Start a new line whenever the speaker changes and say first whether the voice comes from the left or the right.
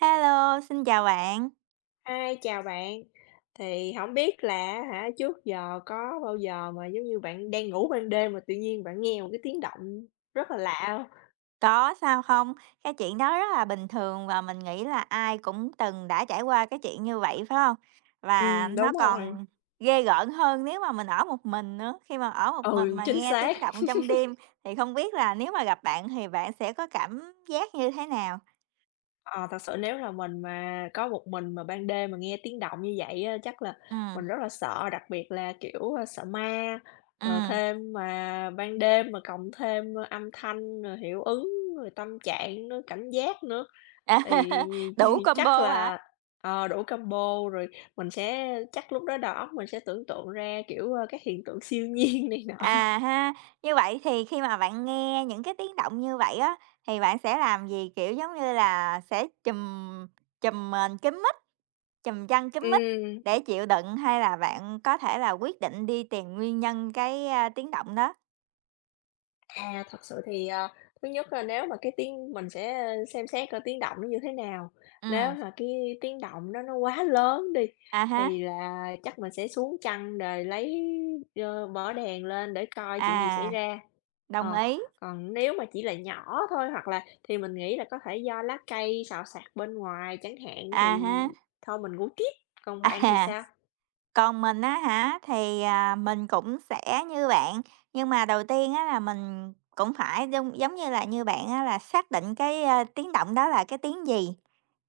right: Hello, xin chào bạn.
left: Hi, chào bạn. Thì không biết là hả, trước giờ có bao giờ mà, giống như, bạn đang ngủ ban đêm mà tự nhiên bạn nghe một cái tiếng động rất là lạ không?
right: Có sao không? Cái chuyện đó rất là bình thường và mình nghĩ là ai cũng từng đã trải qua cái chuyện như vậy, phải không? Và nó
left: Đúng rồi.
right: còn ghê gớm hơn nếu mà mình ở một mình nữa, khi mà ở một mình
left: Ừ,
right: mà Ừ.
left: chính
right: nghe
left: xác.
right: tiếng động trong đêm thì không biết là nếu mà gặp bạn thì bạn sẽ có cảm giác như thế nào?
left: Ờ, Thật sự nếu là mình mà có một mình mà ban đêm mà nghe tiếng động như vậy á, chắc là
right: Ừ,
left: mình rất là sợ, đặc biệt là, kiểu, sợ ma, rồi
right: ừm.
left: thêm mà ban đêm mà cộng thêm, âm thanh, rồi hiệu ứng, rồi tâm trạng nữa, cảnh giác nữa, thì
right: Đủ
left: chắc
right: combo hả?
left: là, đủ combo rồi mình sẽ chắc lúc đó đầu óc mình sẽ tưởng tượng ra, kiểu, các hiện tượng siêu nhiên này nọ.
right: À ha, như vậy thì khi mà bạn nghe những cái tiếng động như vậy á, thì bạn sẽ làm gì? Kiểu, giống như là, sẽ chùm chùm mền kín mít, chùm chăn kín mít
left: Ừm.
right: để chịu đựng hay là bạn có thể là quyết định đi tìm nguyên nhân tiếng động đó?
left: À, thật sự thì, thứ nhất là nếu mà cái tiếng mình sẽ xem xét coi tiếng động nó như thế nào. Nếu
right: Ừm,
left: mà cái tiếng động nó quá lớn đi,
right: à ha,
left: thì là chắc mình sẽ xuống chăn rồi lấy mở đèn lên để coi chuyện gì xảy
right: à,
left: ra.
right: đồng
left: Ờ,
right: ý,
left: còn nếu mà chỉ là nhỏ thôi hoặc là thì mình nghĩ là có thể do lá cây xào xạc bên ngoài chẳng hạn
right: à
left: thì
right: ha,
left: thôi mình ngủ tiếp. Còn bạn thì
right: à.
left: sao?
right: Còn mình á hả, thì, à, mình cũng sẽ như bạn, nhưng mà đầu tiên á là mình cũng phải giống giống như là như bạn á là xác định tiếng động đó là cái tiếng gì,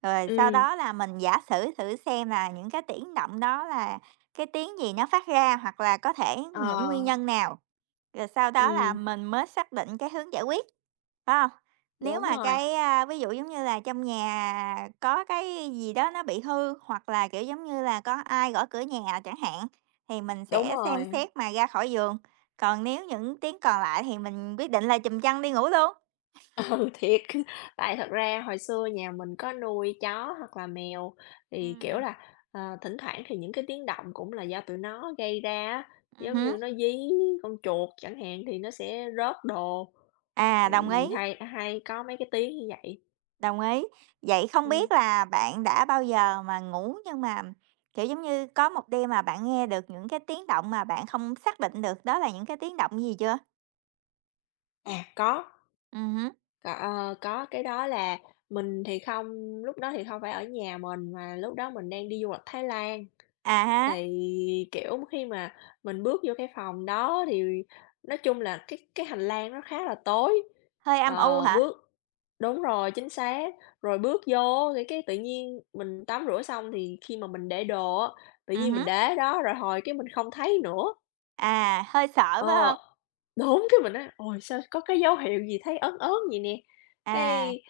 right: rồi sau
left: Ừ.
right: đó là mình giả sử thử xem là những cái tiếng động đó là cái tiếng gì nó phát ra, hoặc là có thể
left: Ờ,
right: những nguyên nhân nào, rồi sau đó là
left: ừ,
right: mình mới xác định cái hướng giải quyết. Phải hông? Nếu
left: đúng
right: mà
left: rồi,
right: ví dụ, giống như là, trong nhà có cái gì đó nó bị hư, hoặc là, kiểu, giống như là, có ai gõ cửa nhà chẳng hạn, thì mình
left: đúng
right: sẽ Ờ. xem
left: rồi.
right: xét mà ra khỏi giường, còn nếu những tiếng còn lại thì mình quyết định là chùm chăn đi ngủ luôn.
left: Thiệt, tại thật ra hồi xưa nhà mình có nuôi chó hoặc là mèo thì,
right: Ừm,
left: kiểu
right: Ừm
left: là, thỉnh thoảng thì những cái tiếng động cũng là do tụi nó gây ra á, giống
right: ừm.
left: như nó dí con chuột chẳng hạn thì nó sẽ rớt đồ,
right: À, đồng ý,
left: thì hay hay có mấy cái tiếng như vậy.
right: đồng ý. Vậy không
left: Ừm,
right: biết là bạn đã bao giờ mà ngủ nhưng mà, kiểu, giống như, có một đêm mà bạn nghe được những cái tiếng động mà bạn không xác định được đó là những cái tiếng động gì chưa?
left: à, có,
right: Hứm,
left: có cái đó là mình thì không, lúc đó thì không phải ở nhà mình mà lúc đó mình đang đi du lịch Thái Lan.
right: à há.
left: Thì, kiểu, khi mà mình bước vô cái phòng đó thì nói chung là cái hành lang nó khá là tối,
right: Hơi âm u
left: ờ,
right: hả?
left: bước đúng rồi, chính xác. Rồi bước vô cái tự nhiên mình tắm rửa xong thì khi mà mình để đồ á, tự nhiên mình
right: Hứm,
left: để đó rồi hồi cái mình không thấy nữa.
right: à, hơi sợ phải
left: Ờ,
right: không?
left: đúng, cái mình á, "Ôi, sao có cái dấu hiệu gì thấy ớn ớn vậy nè?"
right: À,
left: Cái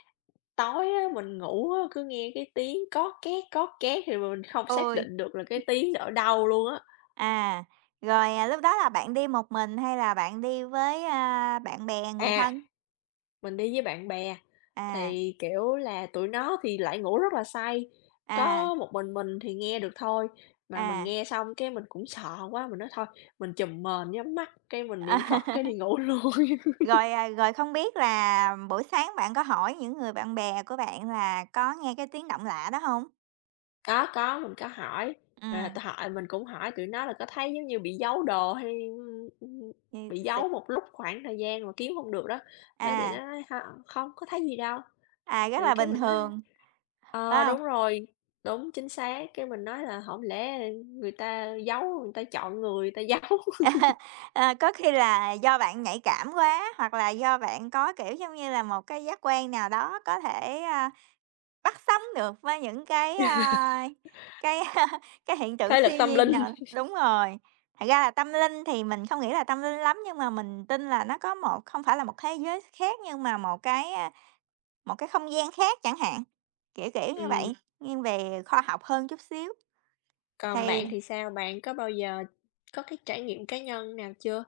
left: tối á, mình ngủ á, cứ nghe cái tiếng "có két, có két" thì mà mình không xác
right: ôi,
left: định được là cái tiếng đó ở đâu luôn á.
right: à, rồi, à, lúc đó là bạn đi một mình hay là bạn đi với, bạn bè, người
left: À.
right: thân?
left: Mình đi với bạn bè,
right: À,
left: thì, kiểu là, tụi nó thì lại ngủ rất là say,
right: à,
left: có một mình thì nghe được thôi, mà mình
right: à.
left: nghe xong cái mình cũng sợ quá, mình nói thôi mình chùm mền nhắm mắt, cái mình niệm Phật cái đi ngủ luôn.
right: Rồi, à, rồi không biết là buổi sáng bạn có hỏi những người bạn bè của bạn là có nghe cái tiếng động lạ đó không?
left: Có, mình có hỏi, rồi
right: Ừm,
left: t hỏi mình cũng hỏi tụi nó là có thấy, giống như, bị giấu đồ hay,
right: thì
left: bị
right: sự
left: giấu một lúc khoảng thời gian mà kiếm không được đó, thế tụi
right: à,
left: nó nói "Hông, không có thấy gì đâu."
right: à, rất
left: Thì
right: là
left: cái
right: bình
left: mình nói
right: thường,
left: Ờ,
right: phải?
left: đúng rồi, đúng, chính xác, cái mình nói là không lẽ người ta giấu, người ta chọn người, người ta giấu
right: Ờ, có khi là do bạn nhạy cảm quá, hoặc là do bạn có, kiểu, giống như là, một cái giác quan nào đó có thể, bắt sóng được với những cái cái hiện tượng
left: thế lực
right: siêu
left: tâm
right: nhiên
left: linh.
right: nào đúng rồi. Thật ra là tâm linh thì mình không nghĩ là tâm linh lắm, nhưng mà mình tin là nó có một không phải là một thế giới khác, nhưng mà một cái không gian khác chẳng hạn, kiểu, kiểu như
left: Ừm,
right: vậy, nghiêng về khoa học hơn chút xíu.
left: còn
right: Thì
left: bạn thì sao? Bạn có bao giờ có cái trải nghiệm cá nhân nào chưa?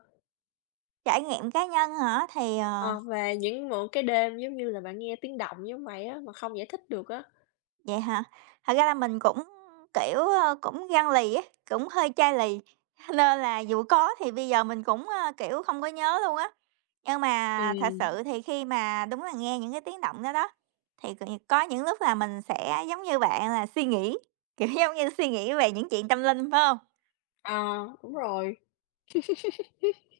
right: trải nghiệm cá nhân hả? Thì, ờ.
left: Ờ, về những một cái đêm, giống như là, bạn nghe tiếng động giống vậy á, mà không giải thích được á?
right: Vậy hả? Thật ra là mình cũng, kiểu, ơ, cũng gan lì ấy, cũng hơi chai lì, nên là dù có thì bây giờ mình cũng, ơ, kiểu, không có nhớ luôn á. Nhưng mà thật
left: Ừm,
right: sự thì khi mà đúng là nghe những cái tiếng động đó đó, thì có những lúc là mình sẽ giống như bạn là suy nghĩ, kiểu, giống như suy nghĩ về những chuyện tâm linh, phải không?
left: ờ, đúng rồi,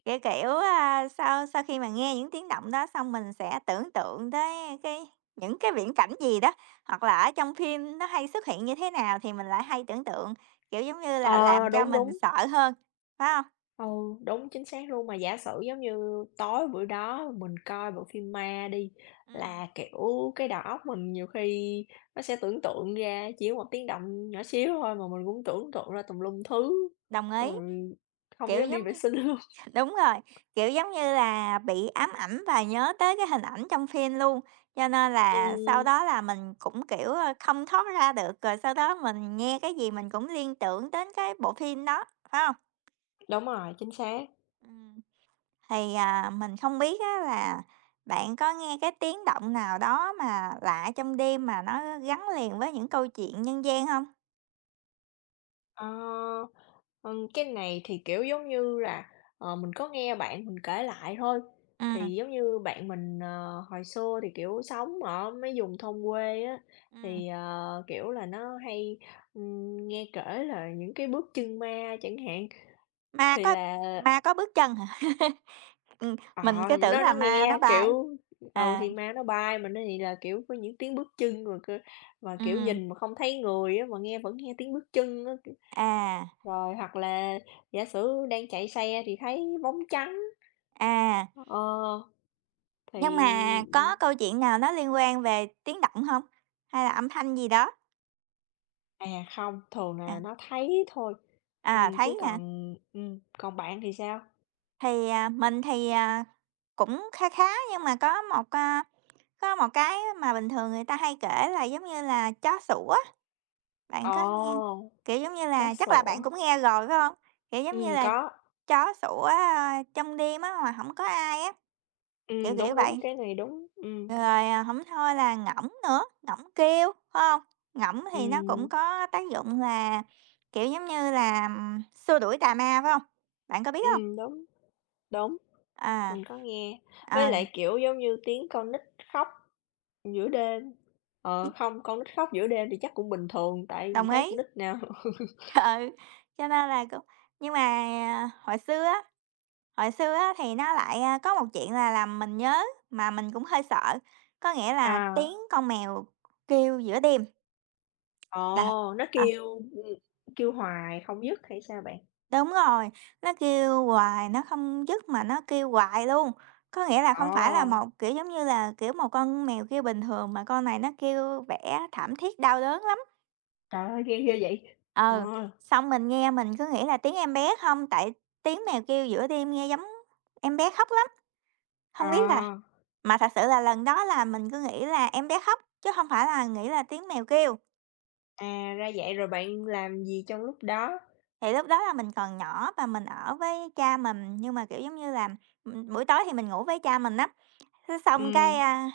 right: Kiểu, kiểu, a, sau sau khi mà nghe những tiếng động đó xong mình sẽ tưởng tượng tới cái những cái viễn cảnh gì đó, hoặc là ở trong phim nó hay xuất hiện như thế nào thì mình lại hay tưởng tượng, kiểu, giống như là, À, làm
left: ờ,
right: cho à?
left: đúng,
right: Mình
left: đúng.
right: sợ hơn, phải không?
left: Ừ, đúng, chính xác luôn. Mà giả sử giống như tối bữa đó mình coi bộ phim ma đi,
right: Ừm.
left: là, kiểu, cái đầu óc mình nhiều khi nó sẽ tưởng tượng ra chỉ một tiếng động nhỏ xíu thôi mà mình cũng tưởng tượng ra tùm lum thứ,
right: Đồng ý,
left: rồi không
right: kiểu,
left: dám đi
right: giống
left: vệ
right: như
left: sinh luôn.
right: đúng rồi, kiểu, giống như là, bị ám ảnh và nhớ tới cái hình ảnh trong phim luôn, cho nên là sau
left: Ừm,
right: đó là mình cũng, kiểu, ơ, không thoát ra được, rồi sau đó mình nghe cái gì mình cũng liên tưởng đến cái bộ phim đó, phải không?
left: đúng rồi, chính xác.
right: Ừm. Thì, à, mình không biết á là bạn có nghe cái tiếng động nào đó mà lạ trong đêm mà nó gắn liền với những câu chuyện nhân gian không?
left: Ờ. Cái này thì, kiểu, giống như là, mình có nghe bạn mình kể lại thôi.
right: Ừm,
left: Thì giống như bạn mình, hồi xưa thì, kiểu, sống ở mấy vùng thôn quê á,
right: ừm,
left: thì, kiểu là, nó hay, nghe kể là những cái bước chân ma chẳng hạn.
right: ma
left: Thì
right: có
left: là
right: ma có bước chân hả? Ừm,
left: ờ,
right: mình cứ
left: thì
right: tưởng
left: nó
right: là
left: nó
right: ma nó
left: nghe,
right: bay.
left: kiểu ừ,
right: À,
left: thì ma nó bay mà nó thì là, kiểu, có những tiếng bước chân rồi cơ mà, kiểu,
right: ừm,
left: nhìn mà không thấy người á, mà nghe vẫn nghe tiếng bước chân á.
right: à,
left: Rồi hoặc là giả sử đang chạy xe thì thấy bóng trắng.
right: à,
left: Ờ,
right: nhưng
left: thì
right: mà có câu chuyện nào nó liên quan về tiếng động không? Hay là âm thanh gì đó?
left: à, không, thường
right: À,
left: là nó thấy thôi,
right: à,
left: chứ
right: thấy hả?
left: còn còn bạn thì sao?
right: Thì, à, mình thì, à, cũng khá khá nhưng mà có một, a. Có một cái mà bình thường người ta hay kể là giống như là chó sủa á, bạn có nghe
left: Ồ,
right: kiểu, giống như
left: chó
right: là, chắc là bạn
left: sủa,
right: cũng nghe rồi, phải không? Kiểu, giống như là,
left: có,
right: chó sủa, a, trong đêm á mà không có ai á, kiểu, kiểu
left: đúng, đúng,
right: vậy.
left: cái này đúng,
right: Rồi, à, hổng thôi là ngỗng nữa, ngỗng kêu, phải không? Ngỗng thì nó
left: ừm,
right: cũng có tác dụng là, kiểu, giống như là, xua đuổi tà ma, phải không? Bạn có biết không?
left: đúng, đúng,
right: À.
left: mình có nghe, với
right: Ờ,
left: lại, kiểu, giống như tiếng con nít khóc giữa đêm, không, con nít khóc giữa đêm thì chắc cũng bình thường tại mình
right: đồng
left: thấy
right: ý.
left: con nít nào
right: Ừ, cho nên là cũng nhưng mà, à, hồi xưa á thì nó lại, a, có một chuyện là làm mình nhớ mà mình cũng hơi sợ, có nghĩa là
left: À,
right: tiếng con mèo kêu giữa đêm là
left: ồ, nó
right: ờ,
left: kêu, kêu hoài không dứt hay sao bạn?
right: đúng rồi, nó kêu hoài nó không dứt mà nó kêu hoài luôn. Có nghĩa là không phải là
left: Ồ.
right: một, kiểu, giống như là, kiểu, một con mèo kêu bình thường mà con này nó kêu vẻ thảm thiết đau đớn lắm.
left: Trời ơi, ghê ghê vậy!
right: Ờ,
left: Ờ,
right: xong mình nghe mình cứ nghĩ là tiếng em bé không, tại tiếng mèo kêu giữa đêm nghe giống em bé khóc lắm,
left: ờ,
right: không biết là mà thật sự là lần đó là mình cứ nghĩ là em bé khóc, chứ không phải là nghĩ là tiếng mèo kêu.
left: à, ra vậy, rồi bạn làm gì trong lúc đó?
right: Thì lúc đó là mình còn nhỏ và mình ở với cha mình, nhưng mà, kiểu, giống như là, buổi tối thì mình ngủ với cha mình á, thế xong cái,
left: Ừm,
right: a,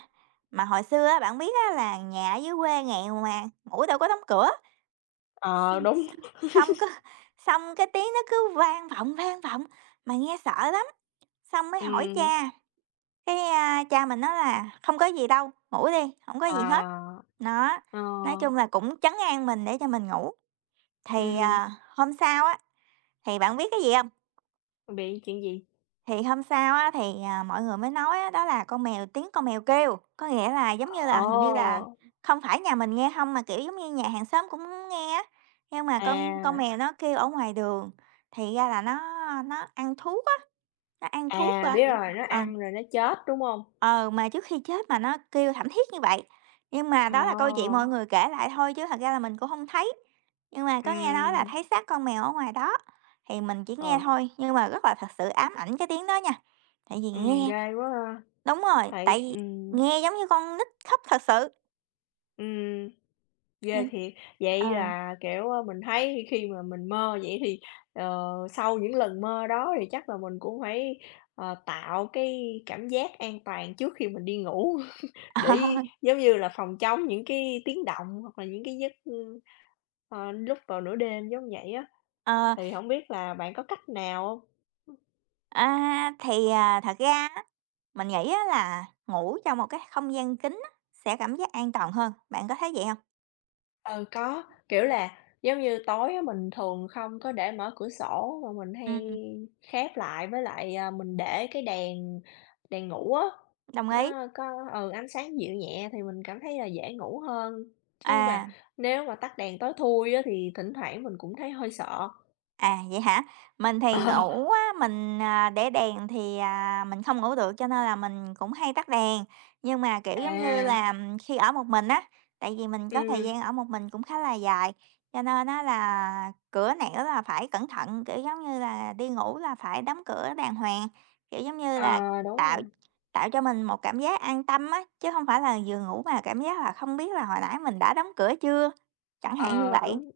right: mà hồi xưa á, bạn biết á là nhà ở dưới quê nghèo mà, ngủ đâu có đóng cửa,
left: ờ,
right: xong
left: đúng,
right: xong xong cứ xong cái tiếng nó cứ vang vọng, mà nghe sợ lắm. Xong mới hỏi
left: ừm,
right: cha, cha mình nói là "Không có gì đâu, ngủ đi, không có gì hết."
left: ờ,
right: Đó,
left: ờ,
right: nói chung là cũng trấn an mình để cho mình ngủ. Thì,
left: ừm,
right: à, hôm sau á, thì bạn biết cái gì không?
left: bị chuyện gì?
right: Thì hôm sau á, thì, à, mọi người mới nói á, đó là con mèo tiếng con mèo kêu, có nghĩa là, giống như là,
left: Ồ,
right: hình như là không phải nhà mình nghe không mà, kiểu, giống như nhà hàng xóm cũng nghe á, nhưng mà con
left: à,
right: mèo nó kêu ở ngoài đường, thì ra là nó ăn thuốc á, nó ăn thuốc,
left: à,
right: a
left: biết rồi, nó
right: ờ.
left: ăn rồi nó chết, đúng không?
right: Ờ, mà trước khi chết mà nó kêu thảm thiết như vậy, nhưng mà
left: Ờ,
right: đó là câu chuyện mọi người kể lại thôi chứ thật ra là mình cũng không thấy. Nhưng mà có nghe nói là
left: ừm,
right: thấy xác con mèo ở ngoài đó, thì mình chỉ nghe
left: rồi,
right: thôi, nhưng mà rất là thật sự ám ảnh cái tiếng đó nha. Tại vì nghe
left: ghê quá ha!
right: đúng rồi,
left: Tại
right: tại vì nghe giống như con nít khóc thật sự,
left: ừm. Ghê
right: ừm.
left: thiệt! Vậy
right: Ừ,
left: là, kiểu, mình thấy khi mà mình mơ vậy thì, sau những lần mơ đó thì chắc là mình cũng phải, tạo cái cảm giác an toàn trước khi mình đi ngủ
right: ờ,
left: để giống như là phòng chống những cái tiếng động hoặc là những cái giấc, ừ, lúc vào nửa đêm giống vậy á.
right: ờ,
left: Thì không biết là bạn có cách nào không?
right: a, thì, à, thật ra á, mình nghĩ á là ngủ trong một cái không gian kín á, sẽ cảm giác an toàn hơn, bạn có thấy vậy không?
left: Ừ, có, kiểu là, giống như, tối á mình thường không có để mở cửa sổ mà mình hay
right: Ừm,
left: khép lại, với lại, à, mình để cái đèn đèn ngủ á,
right: đồng ý,
left: nó có ừ, ánh sáng dịu nhẹ thì mình cảm thấy là dễ ngủ hơn. Chứ
right: à.
left: mà nếu mà tắt đèn tối thui á thì thỉnh thoảng mình cũng thấy hơi sợ.
right: À, vậy hả? Mình thì ngủ á, mình, à, để đèn thì, à, mình không ngủ được cho nên là mình cũng hay tắt đèn. Nhưng mà, kiểu,
left: Ờ,
right: giống như
left: à,
right: là, khi ở một mình á, tại vì mình có thời
left: ừm,
right: gian ở một mình cũng khá là dài, cho nên á là cửa nẻo là phải cẩn thận, kiểu, giống như là, đi ngủ là phải đóng cửa đàng hoàng, kiểu, giống như là,
left: ờ, đúng
right: tạo
left: rồi,
right: tạo cho mình một cảm giác an tâm á, chứ không phải là vừa ngủ mà cảm giác là không biết là hồi nãy mình đã đóng cửa chưa, chẳng hạn như
left: ờ,
right: vậy,
left: đúng.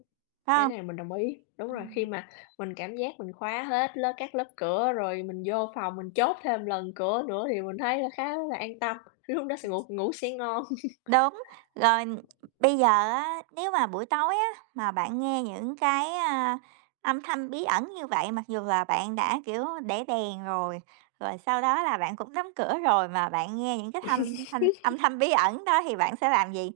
right: phải
left: Cái
right: không?
left: này mình đồng ý, đúng rồi, khi
right: Ừm.
left: mà mình cảm giác mình khóa hết lớp các lớp cửa rồi mình vô phòng mình chốt thêm lần cửa nữa thì mình thấy là khá là an tâm, lúc đó sẽ ngủ ngủ sẽ ngon.
right: Đúng, rồi bây giờ á, nếu mà buổi tối á, mà bạn nghe những cái, a, âm thanh bí ẩn như vậy, mặc dù là bạn đã, kiểu, để đèn rồi, rồi sau đó là bạn cũng đóng cửa rồi mà bạn nghe những cái thanh thanh âm thanh bí ẩn đó thì bạn sẽ làm gì?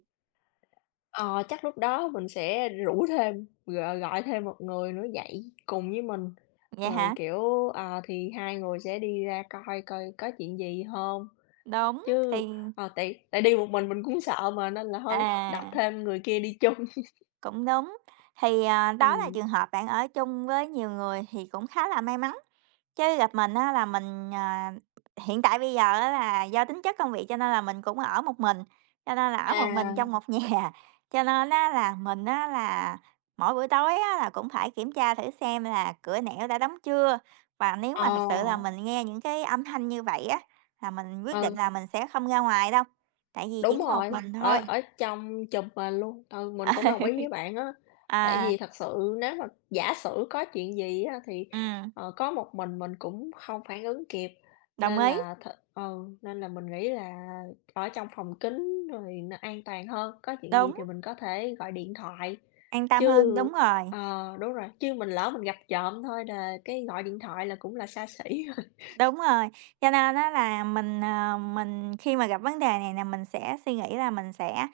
left: Ờ, chắc lúc đó mình sẽ rủ thêm, gọi gọi thêm một người nữa dậy cùng với mình,
right: Vậy
left: rồi,
right: hả?
left: kiểu, thì hai người sẽ đi ra coi coi có chuyện gì không,
right: Đúng,
left: chứ,
right: thì
left: tại tại đi một mình cũng sợ mà nên là thôi đặt
right: à,
left: thêm người kia đi chung.
right: cũng đúng. Thì, à, đó là
left: Ừm.
right: trường hợp bạn ở chung với nhiều người thì cũng khá là may mắn. Chứ gặp mình á là mình, à, hiện tại bây giờ á là do tính chất công việc cho nên là mình cũng ở một mình, cho nên là ở một mình
left: À,
right: trong một nhà. Cho nên á là mình á là mỗi buổi tối á là cũng phải kiểm tra thử xem là cửa nẻo đã đóng chưa. Và nếu mà
left: ờ,
right: thật sự là Ờ. mình nghe những cái âm thanh như vậy á, là mình quyết định
left: ừ.
right: là mình sẽ không ra ngoài đâu, tại vì
left: Đúng
right: chỉ có một
left: rồi,
right: mình
left: ở
right: thôi.
left: ở trong chùm mình luôn, ừ, mình cũng đồng ý với bạn á. Tại
right: À,
left: vì thật sự nếu mà giả sử có chuyện gì á thì,
right: ừm,
left: có một mình cũng không phản ứng kịp,
right: đồng
left: nên
right: ý,
left: là th ừ, nên là mình nghĩ là ở trong phòng kín rồi nó an toàn hơn, có chuyện gì
right: đúng,
left: thì mình có thể gọi điện thoại.
right: an tâm hơn,
left: Chứ
right: đúng rồi.
left: ờ, đúng rồi, chứ mình lỡ mình gặp trộm thôi là cái gọi điện thoại là cũng là xa xỉ rồi.
right: Đúng rồi, cho nên á là mình, ờ, mình khi mà gặp vấn đề này là mình sẽ suy nghĩ là mình sẽ,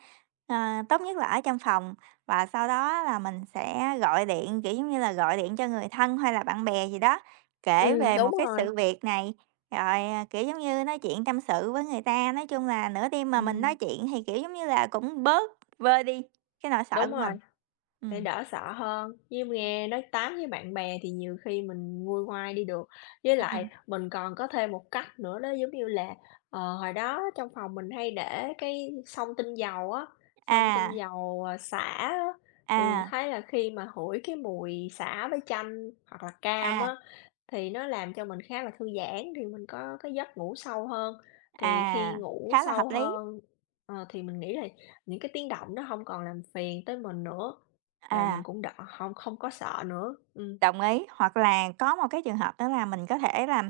right: ờ, tốt nhất là ở trong phòng và sau đó là mình sẽ gọi điện, kiểu, giống như là, gọi điện cho người thân hay là bạn bè gì đó, kể Ờ. về một
left: Đúng
right: cái
left: rồi,
right: sự việc này, rồi, à, kiểu, giống như, nói chuyện tâm sự với người ta. Nói chung là nửa đêm mà mình nói
left: ừm,
right: chuyện thì, kiểu, giống như là, cũng bớt vơi đi cái nỗi sợ
left: đúng
right: của
left: rồi.
right: mình.
left: Để
right: Ừm.
left: đỡ sợ hơn, như
right: Ừm.
left: nghe nói tám với bạn bè thì nhiều khi mình nguôi ngoai đi được. Với lại mình còn có thêm một cách nữa đó, giống như là, hồi đó trong phòng mình hay để cái xông tinh dầu á, xông
right: À,
left: tinh dầu, xả á, thì mình
right: à,
left: thấy là khi mà hửi cái mùi xả với chanh hoặc là cam
right: À. À,
left: á, thì nó làm cho mình khá là thư giãn, thì mình có cái giấc ngủ sâu hơn. Thì
right: à,
left: khi ngủ
right: khá là hợp
left: sâu
right: lý,
left: hơn, thì mình nghĩ là những cái tiếng động nó không còn làm phiền tới mình nữa, rồi mình
right: à.
left: cũng đỡ không không có sợ nữa.
right: Đồng ý, hoặc là có một cái trường hợp đó là mình có thể là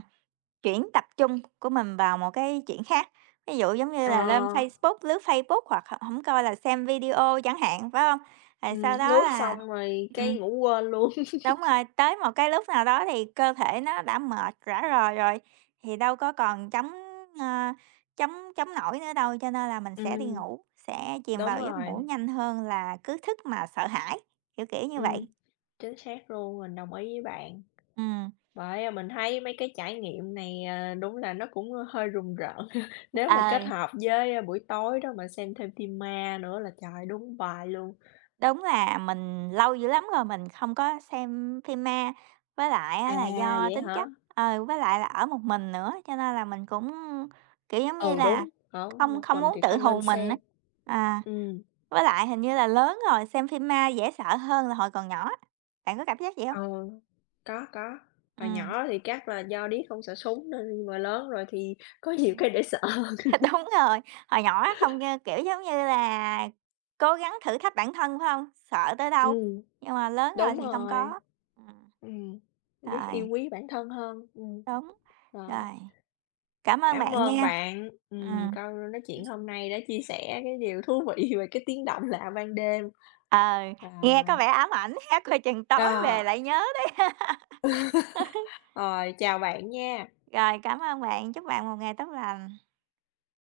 right: chuyển tập trung của mình vào một cái chuyện khác. Ví dụ giống như
left: Ờ,
right: là À. lên Facebook, lướt Facebook hoặc h hổng coi là xem video chẳng hạn, phải không? Rồi sau đó
left: lướt
right: là
left: xong rồi
right: Ừm.
left: cái ngủ quên luôn.
right: đúng rồi, tới một cái lúc nào đó thì cơ thể nó đã mệt rã rời rồi, thì đâu có còn chống, ơ, chống nổi nữa đâu, cho nên là mình sẽ đi
left: Ừm,
right: ngủ, sẽ chìm
left: đúng
right: vào giấc
left: rồi,
right: ngủ nhanh hơn là cứ thức mà sợ hãi, kiểu, kiểu như
left: ừm,
right: vậy.
left: chính xác luôn, mình đồng ý với bạn.
right: Ừ.
left: Bởi, à, mình thấy mấy cái trải nghiệm này, à, đúng là nó cũng hơi rùng rợn. Nếu mà kết
right: À.
left: hợp với, buổi tối đó mà xem thêm phim ma nữa là trời, đúng bài luôn.
right: Đúng là mình lâu dữ lắm rồi mình không có xem phim ma, với lại á
left: À,
right: là do
left: vậy
right: tính
left: hả?
right: chất ờ, với lại là ở một mình nữa, cho nên là mình cũng, kiểu, giống như
left: Ừ,
right: là,
left: đúng, ở
right: không
left: một
right: không
left: mình
right: muốn
left: thì
right: tự
left: không
right: hù
left: nên
right: mình á.
left: xem.
right: À,
left: Ừ.
right: với lại hình như là lớn rồi xem phim ma dễ sợ hơn là hồi còn nhỏ. Bạn có cảm giác vậy không?
left: Ờ, có, có. Hồi
right: Ừm.
left: nhỏ thì chắc là do điếc không sợ súng nên nhưng mà lớn rồi thì có nhiều cái để sợ.
right: Đúng rồi, hồi nhỏ á không, ơ, kiểu, giống như là, cố gắng thử thách bản thân, phải không? Sợ tới đâu,
left: Ừm,
right: nhưng mà lớn rồi
left: đúng
right: thì không
left: rồi.
right: có. Ừm,
left: Ừm, biết
right: rồi.
left: yêu quý bản thân hơn.
right: Đúng,
left: Rồi.
right: rồi, cảm ơn
left: Cảm
right: bạn
left: ơn
right: nha.
left: bạn,
right: Ừm,
left: câu nói chuyện hôm nay đã chia sẻ cái điều thú vị về cái tiếng động lạ ban đêm.
right: ờ, nghe có
left: Rồi,
right: vẻ ám ảnh ha, coi chừng tối về
left: rồi,
right: Ờ. lại nhớ đó.
left: rồi, chào bạn nha.
right: Rồi, cảm ơn bạn, chúc bạn một ngày tốt lành.